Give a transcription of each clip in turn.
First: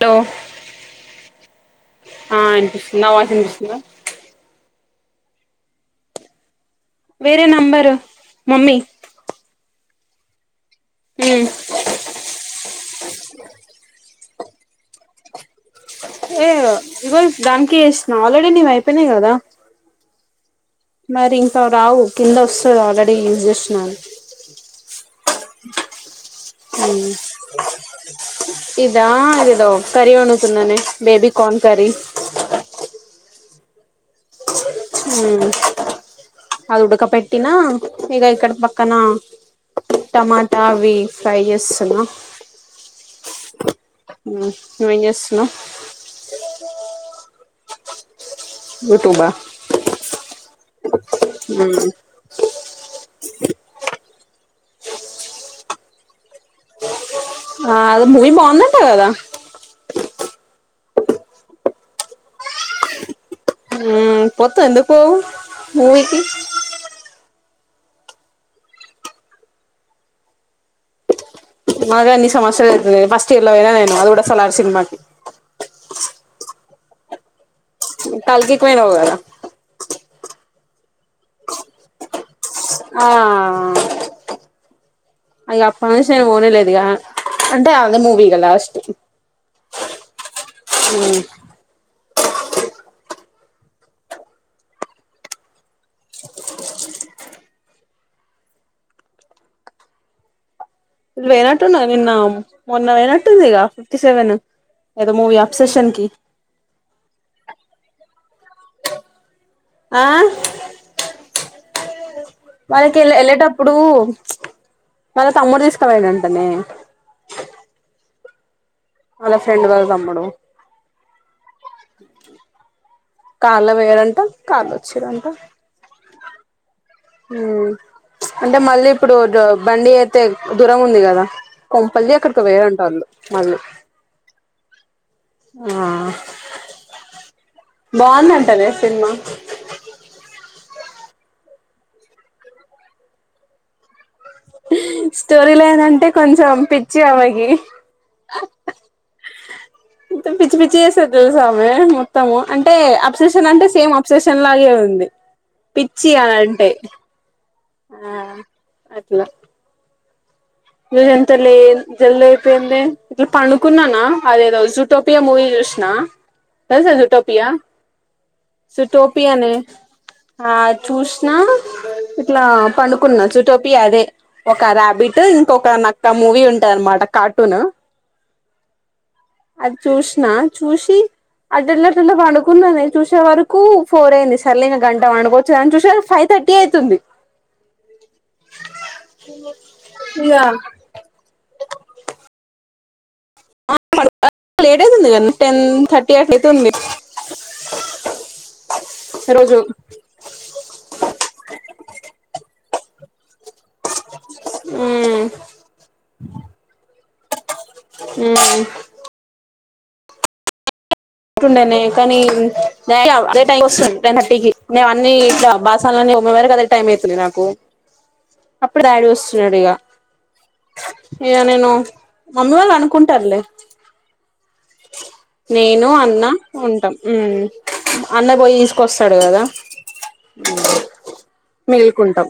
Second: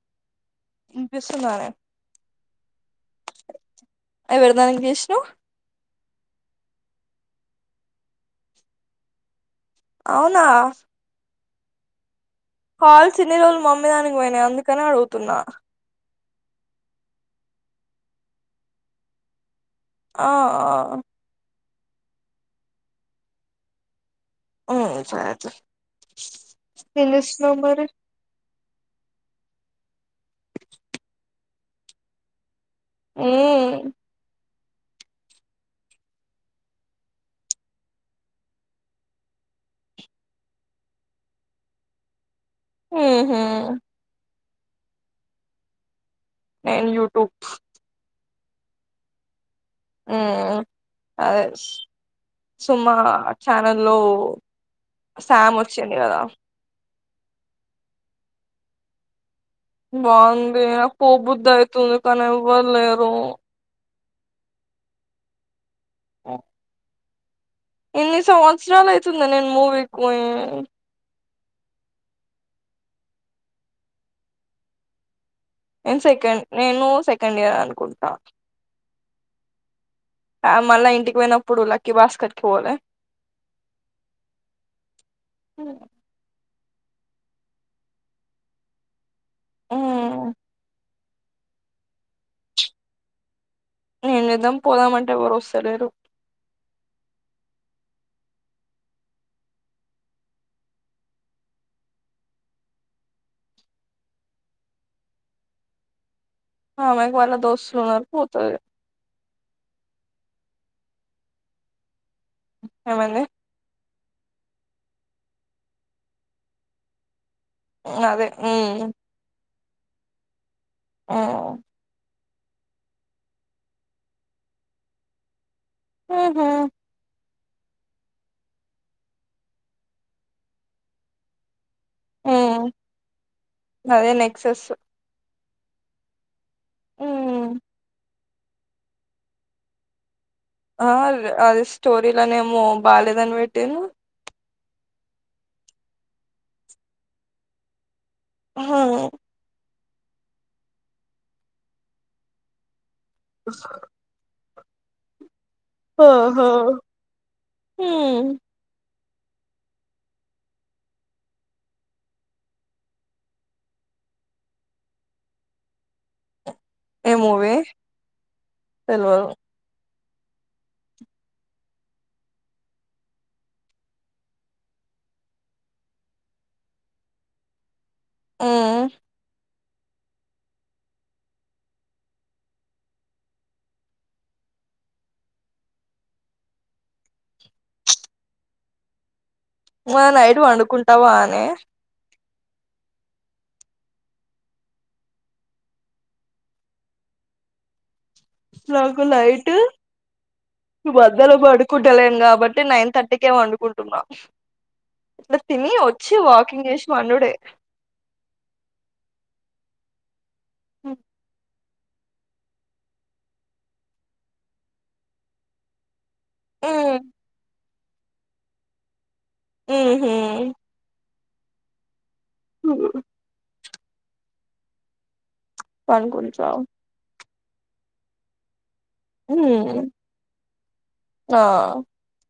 To Suryanarayan ఆ ఇనిపిస్తుంది నా వాయిస్ ఇనిపిస్తుందా ఎవరి దానికి చేశ్నవ్ వేరే నంబరు మమ్మీ అవునా ఊ కాల్స్ ఇన్ని రోజులు మమ్మిదానికి పోయినయి అందుకని అడుగుతున్నా. ఏయ ఇగో ఇప్ దానికే చేస్తున్నా ఆల్రెడీ నీవి అయిపోయినయ్ గదా. ఆ మరి ఇంకా రావు కింద వస్తది ఆల్రెడీ యూజ్ చేశిన వని ఊ సరేలే ఏం చేస్తున్నవ్ మరి ఇదా ఇదో కర్రీ వండుతున్ననే బేబీ కార్న్ కర్రీ. ఊ హ్ము అది ఉడక పెట్టినా ఇగ ఇక్కడ పక్కనా టమాటా అవ్వీ ఫ్రై చేస్తున్నా. ఊహూ ఊ నువ్ ఏం చేస్తున్నావ్ నేన్ యూట్యూబ్ యూట్యూబా ఊ అదే ఉమ్ సుమా ఛానెల్లో. సామ్ వచ్చింది గదా ఆ అది మూవీ బాగుందంట గదా పో బుద్ధి అయితుంది కానీ ఎవ్వరులేరు. ఉమ్మ్ పొత్తవ్ ఎందుకు పోవు మూవికి ఎన్ని సంవత్సరాలు అయితుంది నేను మూవీకి పోయీ మరీ అన్ని సమసయలు అయితది ఫస్ట్ ఎల్లెగా నేను అది కూడా సలార్ సినిమాకి నేను సెకండ్ నేను సెకండ్ ఇయర్ అను కుంటా కల్కికి పోయినావు కదా ఆ మళ్ళా ఇంటికి పోయినప్పుడు లక్కీ భాస్కర్ కి పోలే ఆ అదిగో అప్పటినుంచి నేను పోనే లేదు కొద్దిగా అంటే అదే మూవి ఇంక లాస్ట్ ఉమ్మ్ ఉం నేను నిదం పోదామంటే ఎవరు వస్తలేరు లేనట్టుఉన్నది నిన్న మొన్న పోయినట్టుందిగ ఫిఫ్టీ సెవెన్ ఏదో మూవీ అప్సెషన్ కి ఆ అమ్మాయికి వాళ్ళ దోస్తులున్నారు పోతది ఆ వాళ్ళకి ఎల్లే ఏమైంది వెల్లేటప్పుడు వాళ్ళ తమ్ముడు తీసుకపోయిండు అంటనే అదే ఉమ్మ్ వాళ్ళ ఫ్రెండువాళ తమ్ముడు ఉం కార్లో పోయరంట కార్లో వచ్చిరంట ఊహుం ఉం అంటే మళ్ళీ ఇప్పుడు బండి అయితే దూరం ఉంది కదా కొంపల్ది ఎక్కడికో మ్మ్ పోయారంట వాళ్ళు మళ్ళీ అదే నెక్సెస్ ఆ ఉమ్మ్ బాఉందంటనే సినిమా ఆ అది స్టోరీలనేమో బాలేదని పెట్టిను స్టోరీలో దంటే కొంచెం పిచ్చి అమెకి ఉ హుం మొత్తం పిచ్చి పిచ్చిగ చేస్తది తెలుసా ఆమె మొత్తము అంటే అప్సెషన్ అంటే సేమ్ అప్సెషన్ లా అలాగే ఉంది పిచ్చి అలా అంటే హుమ్ ఇలా ఈరోజు అంత లేదు జల్ది అయిపోయిందే ఇట్లా పడుకున్నానా అదేదో జూటోపియా మూవీ చూ సినా తెలుసా ఏ జుటోపియా మూవీ తెల్వదు సుటోపియానే ఆ చూసిన ఇట్లా పండుకున్నా చూటోపియా అదే ఒక ర్యాబిట్టు ఇంకొక నక్క మూవీ ఉంటాయి అనమాట కార్టూను ఉమ్మ్ అది చూసిన చూసి అటుదొల్లి అటుదొల్లి పడుకుందమని చూసే వరకు ఫోర్ అయింది సర్లే ఇక గంట వండుకోవచ్చుగా అని చూసేసరికి ఫైవ్ థర్ట్ థర్టీ అవుతుంది మ నైటు పండుకుంటావా అని ఆ మనకి లేట్ అయితుంది క టెన్ థర్టీ అట్ అయితుంది నాకు నైట్ రోజు మధ్యల పడుకుంటలేం కాబట్టి నైన్ థర్టీ కుంటన్నా మ్ ఇట్లా తిని వచ్చి వాకింగ్ చేసి పండుడే హ్మ్ హ కానీ అదే టైం వ నైన్ థర్టీ నే అన్ని ఇలా బాసాలనే వరకు అదే టైమ్ హ్మ్ అవుతుంది నాకు వస్తున్నాడు ఇగ ఊహూ ఇగ నేను మమ్మీ వాళ్ళు అనుకుంటారులే నేను అన్న పనుకుంటావ్ ఉంటాం హ్మ్ అన్న పోయిసు కొస్తాడు కదా హ్మ్ ఆ మేల్కుంటాం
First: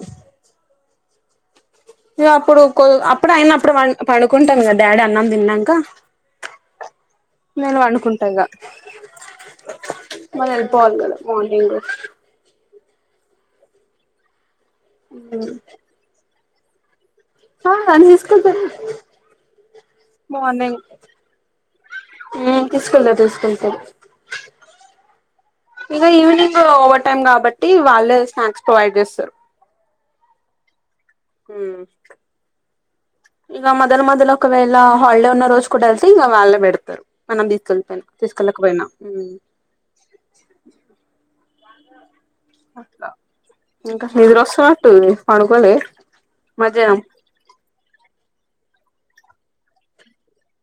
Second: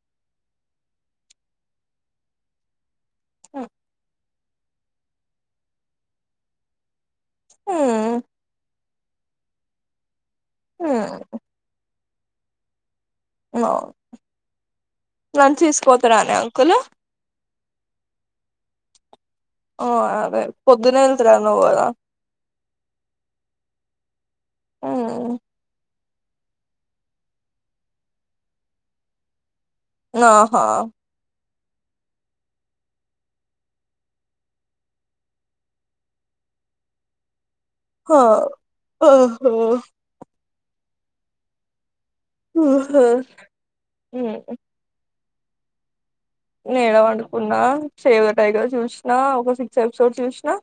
ను అప్పుడు కు అప్పుడు అయిన అప్పుడు పడు పనుకుంటాను కద డాడీ అన్నం తిన్నాక నేను హ్మ్ పండుకుంటాగా మరి వెళ్ళిపోవాలి కదా హ్మ్ మార్నింగు లంచ్ తీసుకపోతారనే అంకుల్ ఆ అన్ని తీసుకెళ్తార ఓ అదే పొద్దునే వెళతారన్నావు గదా తీసుకెళ్తా తీసుకెళ్తారు హ్మ్ ఇక ఈవినింగ్ ఓవర్ టైమ్ కాబట్టి వాళ్ళే స్నాక్స్ ప్రొవైడ్ చేస్తారు ఆహా హ్మ్ ఇక మొదలు మొదలు ఒకవేళ హాలిడే ఉన్న రోజు కూడా వెళ్తే ఇక వాళ్ళ పెడతారు మనం అసలు పని హా తీసుకెళ్ళకపోయినా ఓహో ఊహూ నిద్ర వస్తున్నట్టు ఉంది పనుకోలే ఏడ వడుకున్నా సేవ్ ఎ టైగర్ చూసినా ఒక సిక్స్ ఎపిసోడ్ చూసినా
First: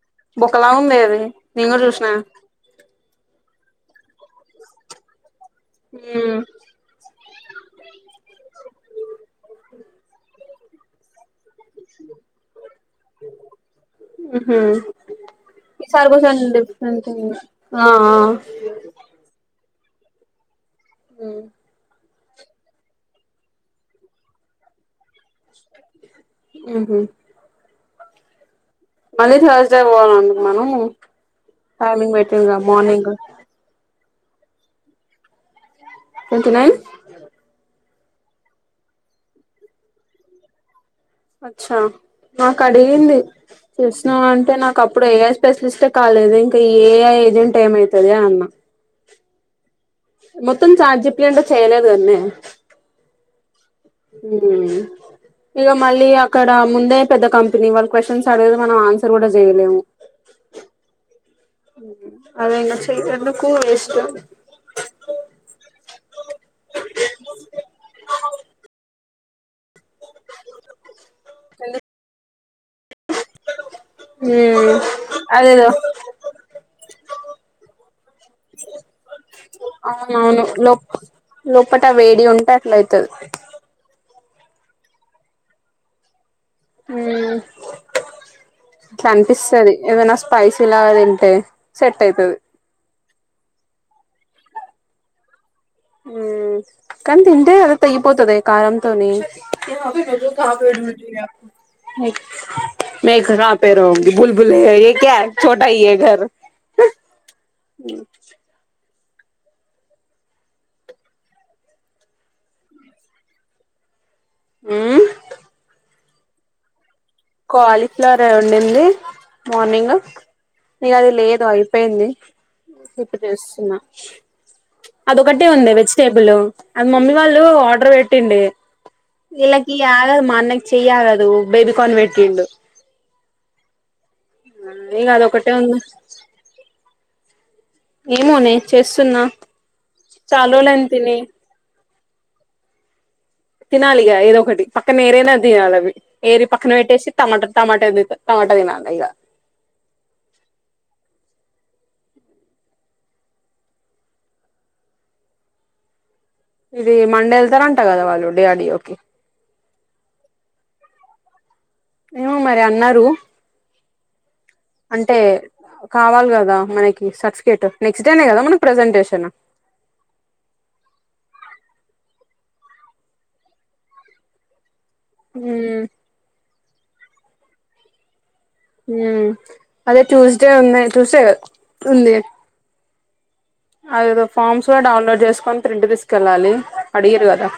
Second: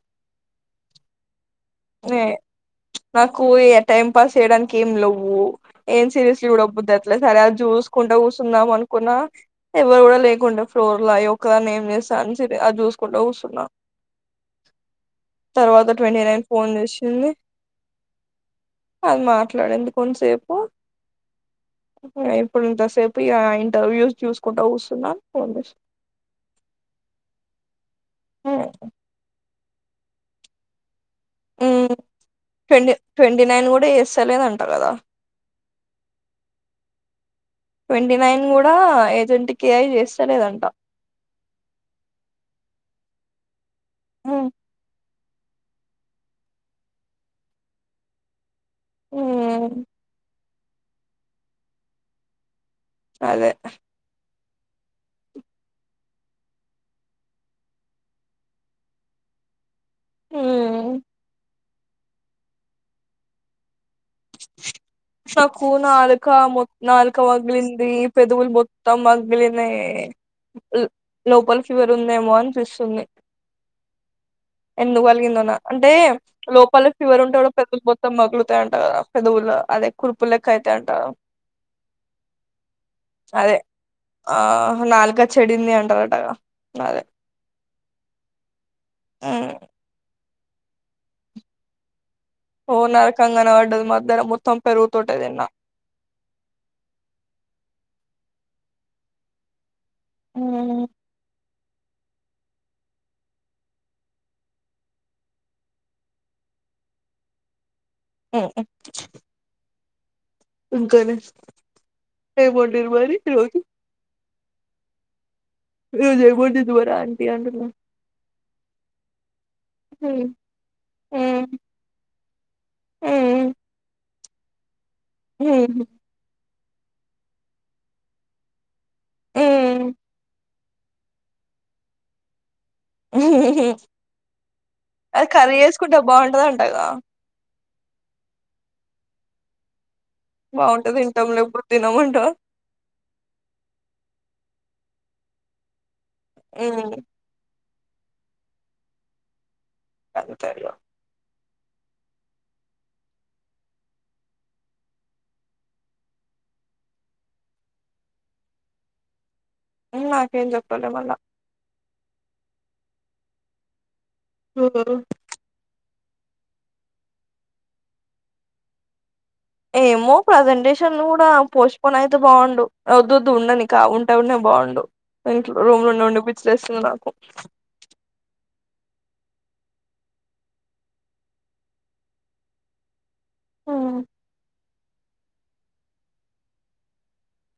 బుక్కలా ఉందే అది నేను కూడా చూసిన నే నాకు టైం పాస్ చేయడానికి ఏం లెవ్వు ఏం సీరీస్ చూడబుద్ అయితలే సరే జూసుకుంటా కూర్చుందాం అనుకున్నా ఎవ్వరు కూడా లేకుండే ఫ్లోర్ లో ఒకదాని ఏం చేస్తా అని జూ కూసున్న తర్వాత ఈసారి ట్వంటీ కొంచెం నైన్ ఫోన్ డిఫరెంట్ చేసింది ఉంది ఆ ఆ అది మాట్లాడింది కొంతసేపు హ్మ్ ఇప్పుడు ఇంతసేపు ఇంటర్వ్యూస్ చూసుకుంటూ కూసున్నాను ఫోన్ చేసావ్ ఊహూ ఆ మళ్ళీ థర్స్ డే పోవాలంట మనం హ్మ్ టైమింగ్ పెట్టిందిగా ట్వంటీ మార్నింగ్ ట్వంటీ నైన్ కూడా ఎస్తలేదంట కదా ట్వంటీ నైన్ ట్వంటీ నైన్ కూడా ఏజెంట్ కి ఏఐ చేస్తలేదంట అచ్చా నాకు అడిగింది చేసినవ ఉమ్, అంటే నాకు అప్పుడు వే స్పెషలిస్ట్ కాలేదు ఇంకా ఏఐ ఏజెంట్ ఏమైతుది అన్న హ్మ్ మొత్తం చాట్ జిపిటి అంటే చేయలేది అన్నీ అదే ఇదీ ఇక మళ్ళీ అక్కడ ముందే పెద్ద కంపెనీ వాళ్ళు క్వశ్చన్స్ అడిగితే మనం ఆన్సర్ కూడా చేయలేము హమ్ అదేనా చేతంట కూడ ఇష్టం [unintelligible] నాకు నాలుక మో నాలుక పగీలింది పెదవులు మొత్తం పగిలినయి లోపల్ ఫీవర్ ఉందేమో అని పిస్తుంది ఉం [unintelligible] ఎందుకు కలిగిందన అంటే లోపాలకి ఫీవర్ ఉంటే కూడా పెదవులు మొత్తం మగులుతాయంటా పెదవులు అద అవును లో లోపట వేడి ఉంటే అట్ల అయితది అదే ఆ నాలుక చెడింది అంటరటగా ఉం ఇట్లా ఉమ్ అనిపిస్తుది ఏదైనా స్పైసీ లాగా తింటే సెట్ అయితది ఓ నరకం కనపడ్డది మధ్యన మొత్తం పెరుగు తోటేదిన్నా ఉం కానీ తింటే అది తగిపోతది కారంతోనే ో పేడ ఉమ్ మంచింది [unintelligible] మ పే రూీ బల్బలే ఏ క్యా ోటా హఘర [unintelligible] ఆ ఆ ఇంకానే అయిపంర్ మరి రగి [unintelligible] ఉం వజయిదిదు్వరా [unintelligible] కాలీఫ్లవర్ వండింది మార్నింగ్ ఉమ్ ఇగ అది లేదు ఉమ్ అయిపోయింది ఇప్పుడు ఉమ్ చేస్తున్నా అదొకటే ఉంది ఉమ్ వెజిటేబుల్ అది మమ్మీ వాళ్ళు ఆర్డర్ పెట్టిండి ఇలకి హ్మ్ ఆగదు మా అన్నకి చెయి ఆగదు బేబికార్న్ పెట్టిండు ఇక అది అదొకటే కర్రీ ఉంది చేసుకుంటే బాగుంటదింటగా ఏమోనే చేస్తున్నా చాల రోజులు అయింది తిని తినమంటవ తినాలిగా ఏదో ఒకటి పక్కన ఏరేనా తినాలి అవి ఏరి పక్కన హ్మ్ పెట్టేసి టమాట టమమాటా ద టమమాటా దిననా ఇగ [unintelligible] అంత [inaudible] ఇది మండే వెళ్తార అంటా కదా వాళ్ళు డి అర్ డి ఒ కి ఉం నాకేం చెప్పలే మళ్ళ ఏమో మరి అన్నారు హ అంటే కావాలి కదా మనకి సర్టిఫికేట్ నెక్స్ట్ డేనే కదా మనకి ప్రజెంటేషన్ ఏమో ప్రజెంటేషన్లు కూడా పోస్ట్ పోను అయితే బాగుండు వద్దోద్దు ఉండని కా వుంటే ఉండే బాగుండు ఇంట్లో మ్మ్ రూమ్లో ఉండి ఉండి పిచ్చేలేస్తుంది నాకు ఉం అదే ట్యూస్డే ఉన్నాయి ట్యూస్డే ఉంది హ్మ్ అదేదో ఫామ్స్ కూడా డౌన్లోడ్ చేసుకొని ప్రింట్ తీసుకెళ్ళాలి అడిగరు కదా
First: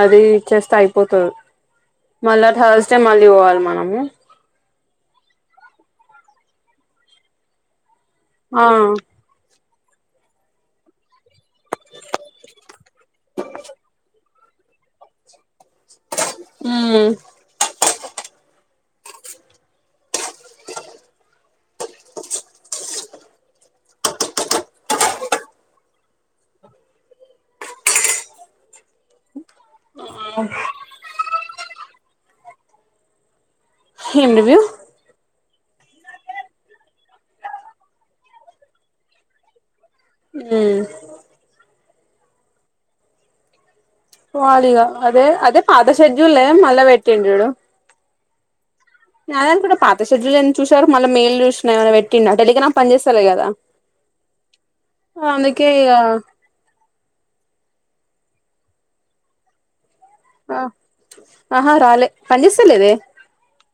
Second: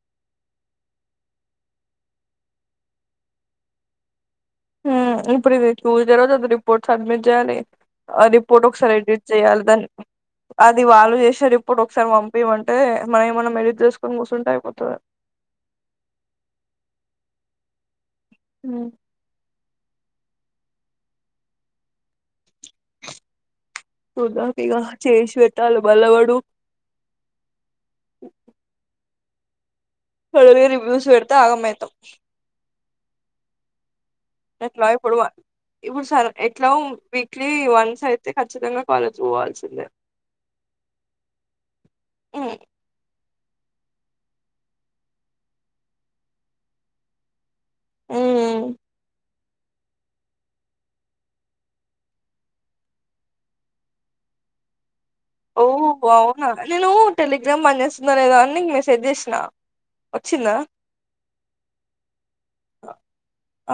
అది ఇచ్చేస్తే అయిపోతది మళ్ళా థర్స్డే మళ్ళీ పోవాలి మనము ఉం ఇప్పుడు ఇది ట్యూస్డే రోజు అది రిపోర్ట్ సబ్మిట్ చేయాలి ఆ రిపోర్ట్ ఒకసారి ఎడిట్ చేయాలి దాన్ని అది వాళ్ళు చేసే రిపోర్ట్ ఒకసారి పంపియ మంటే మనం ఏమైనా ఎడిట్ చేసుకొని కూర్సుుంటే అయిపోతది ఉం హుమ్ హుదా దిగా చేసి పెట్టాలి మళ్ళ వాడు సరే రివ్యూస్ పెడితే ఆగమయితం ఏం రివ్యూ ఎట్లాయి పుడవా ఇప్పుడు సర ఎట్లా వీక్లీ వన్స్ అయితే ఖచ్చితంగా కాలేజ్ పోవాల్సిందే హుమ్ హ్మ్ వాడుగా అదే అదే పాత షెడ్యూలే మల్ల వెట్టిండు యుడు ఉమ్ జనాని కూడా పాత షెడ్యూల్నే చూసారు మళ్ళ మేలు చూసినా ఏమైనా పెట్టిండా టెలిగ్రామ్ పని చేస్తాలే కదా ఓ అందుకే ఇగ అవునా నేను టెలిగ్రామ్ పనిచేస్తుందా లేదో అని నీకు మెసేజ్ చేసినా ఆ ఆహా రాలే పనిజేస్తలేదే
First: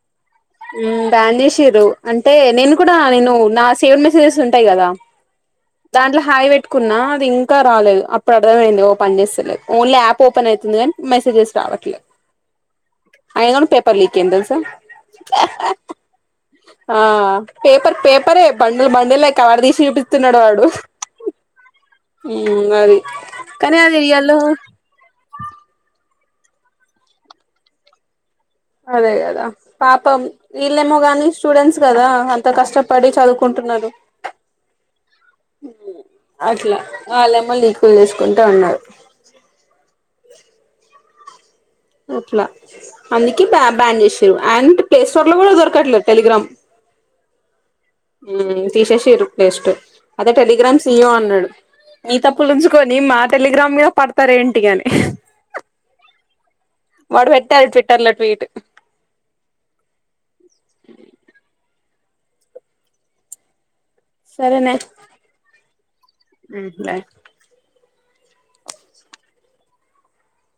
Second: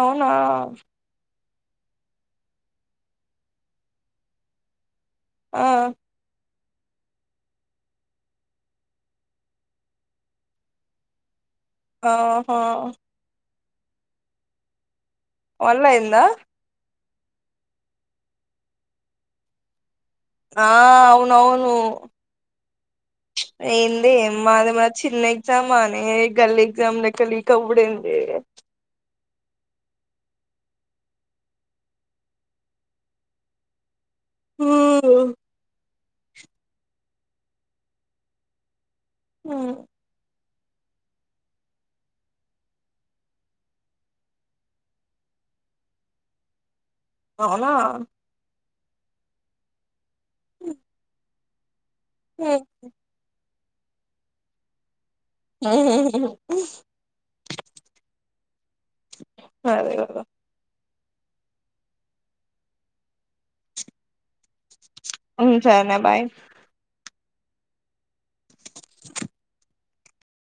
అవునా ఉమ్ బ్యాన్ చేసారు అంటే నేను కూడా నేను నా సేవెడ్ మెసేజెస్ ఉంటాయి కదా ఆ దాంట్లో హాయి వెట్ కున్నా అది ఇంకా రాలేదు అప్పుడు అర్థమైంది ఓ పని చేస్తలేదు ఓన్లీయాప్ ఓపెన్ అయితుంది కాని మెసేజెస్ రావట్లేదు ఆహో పల్లికేందల్ సా వన్ అయ్యిందా ఆ పేపర్ పేపరె బండిల్ బండిల్ కవర్ తీసి చుపి ఆ అవును అవును ఉమ్ అది కానీ అది ఏంది రియల్లో మాది ఏమన్నా చిన్న ఎగ్జామా ఏ గల్లి ఎగ్జామ్లెక్క లీక్ అవుడెంది అదే కదా పాపం ఈళ్ళేమో గాని స్టూడెంట్స్ కదా అంత కష్టపడి చదువుకుంటు టున్నారు ఉహ అట్లా వాళ్లేమో లీకుల్ చేసుకుంట ఉన్నారు ఉమ్ అట్లా అందుకే బ బ్యాన్ చేషిరు అండ్ ప్లే స్టోర్ లో కూడా దొరకట్లేదు టెలిగ్రామ్ అవునా తీసేసిర్రు ప్లేస్టోర్ అదే టెలిగ్రామ్ సి ఈ ఓ అన్నాడు మీ తప్పులుంచుకొని మాట టెలిగ్రామ్ మీద పడతారు ఇంటి అని ఆ వాడు పెట్టేది ట్విట్టర్ లో ట్వీట్ అదే గద సరేనే ఉమ్ సరేనే బాయ్ బాయ్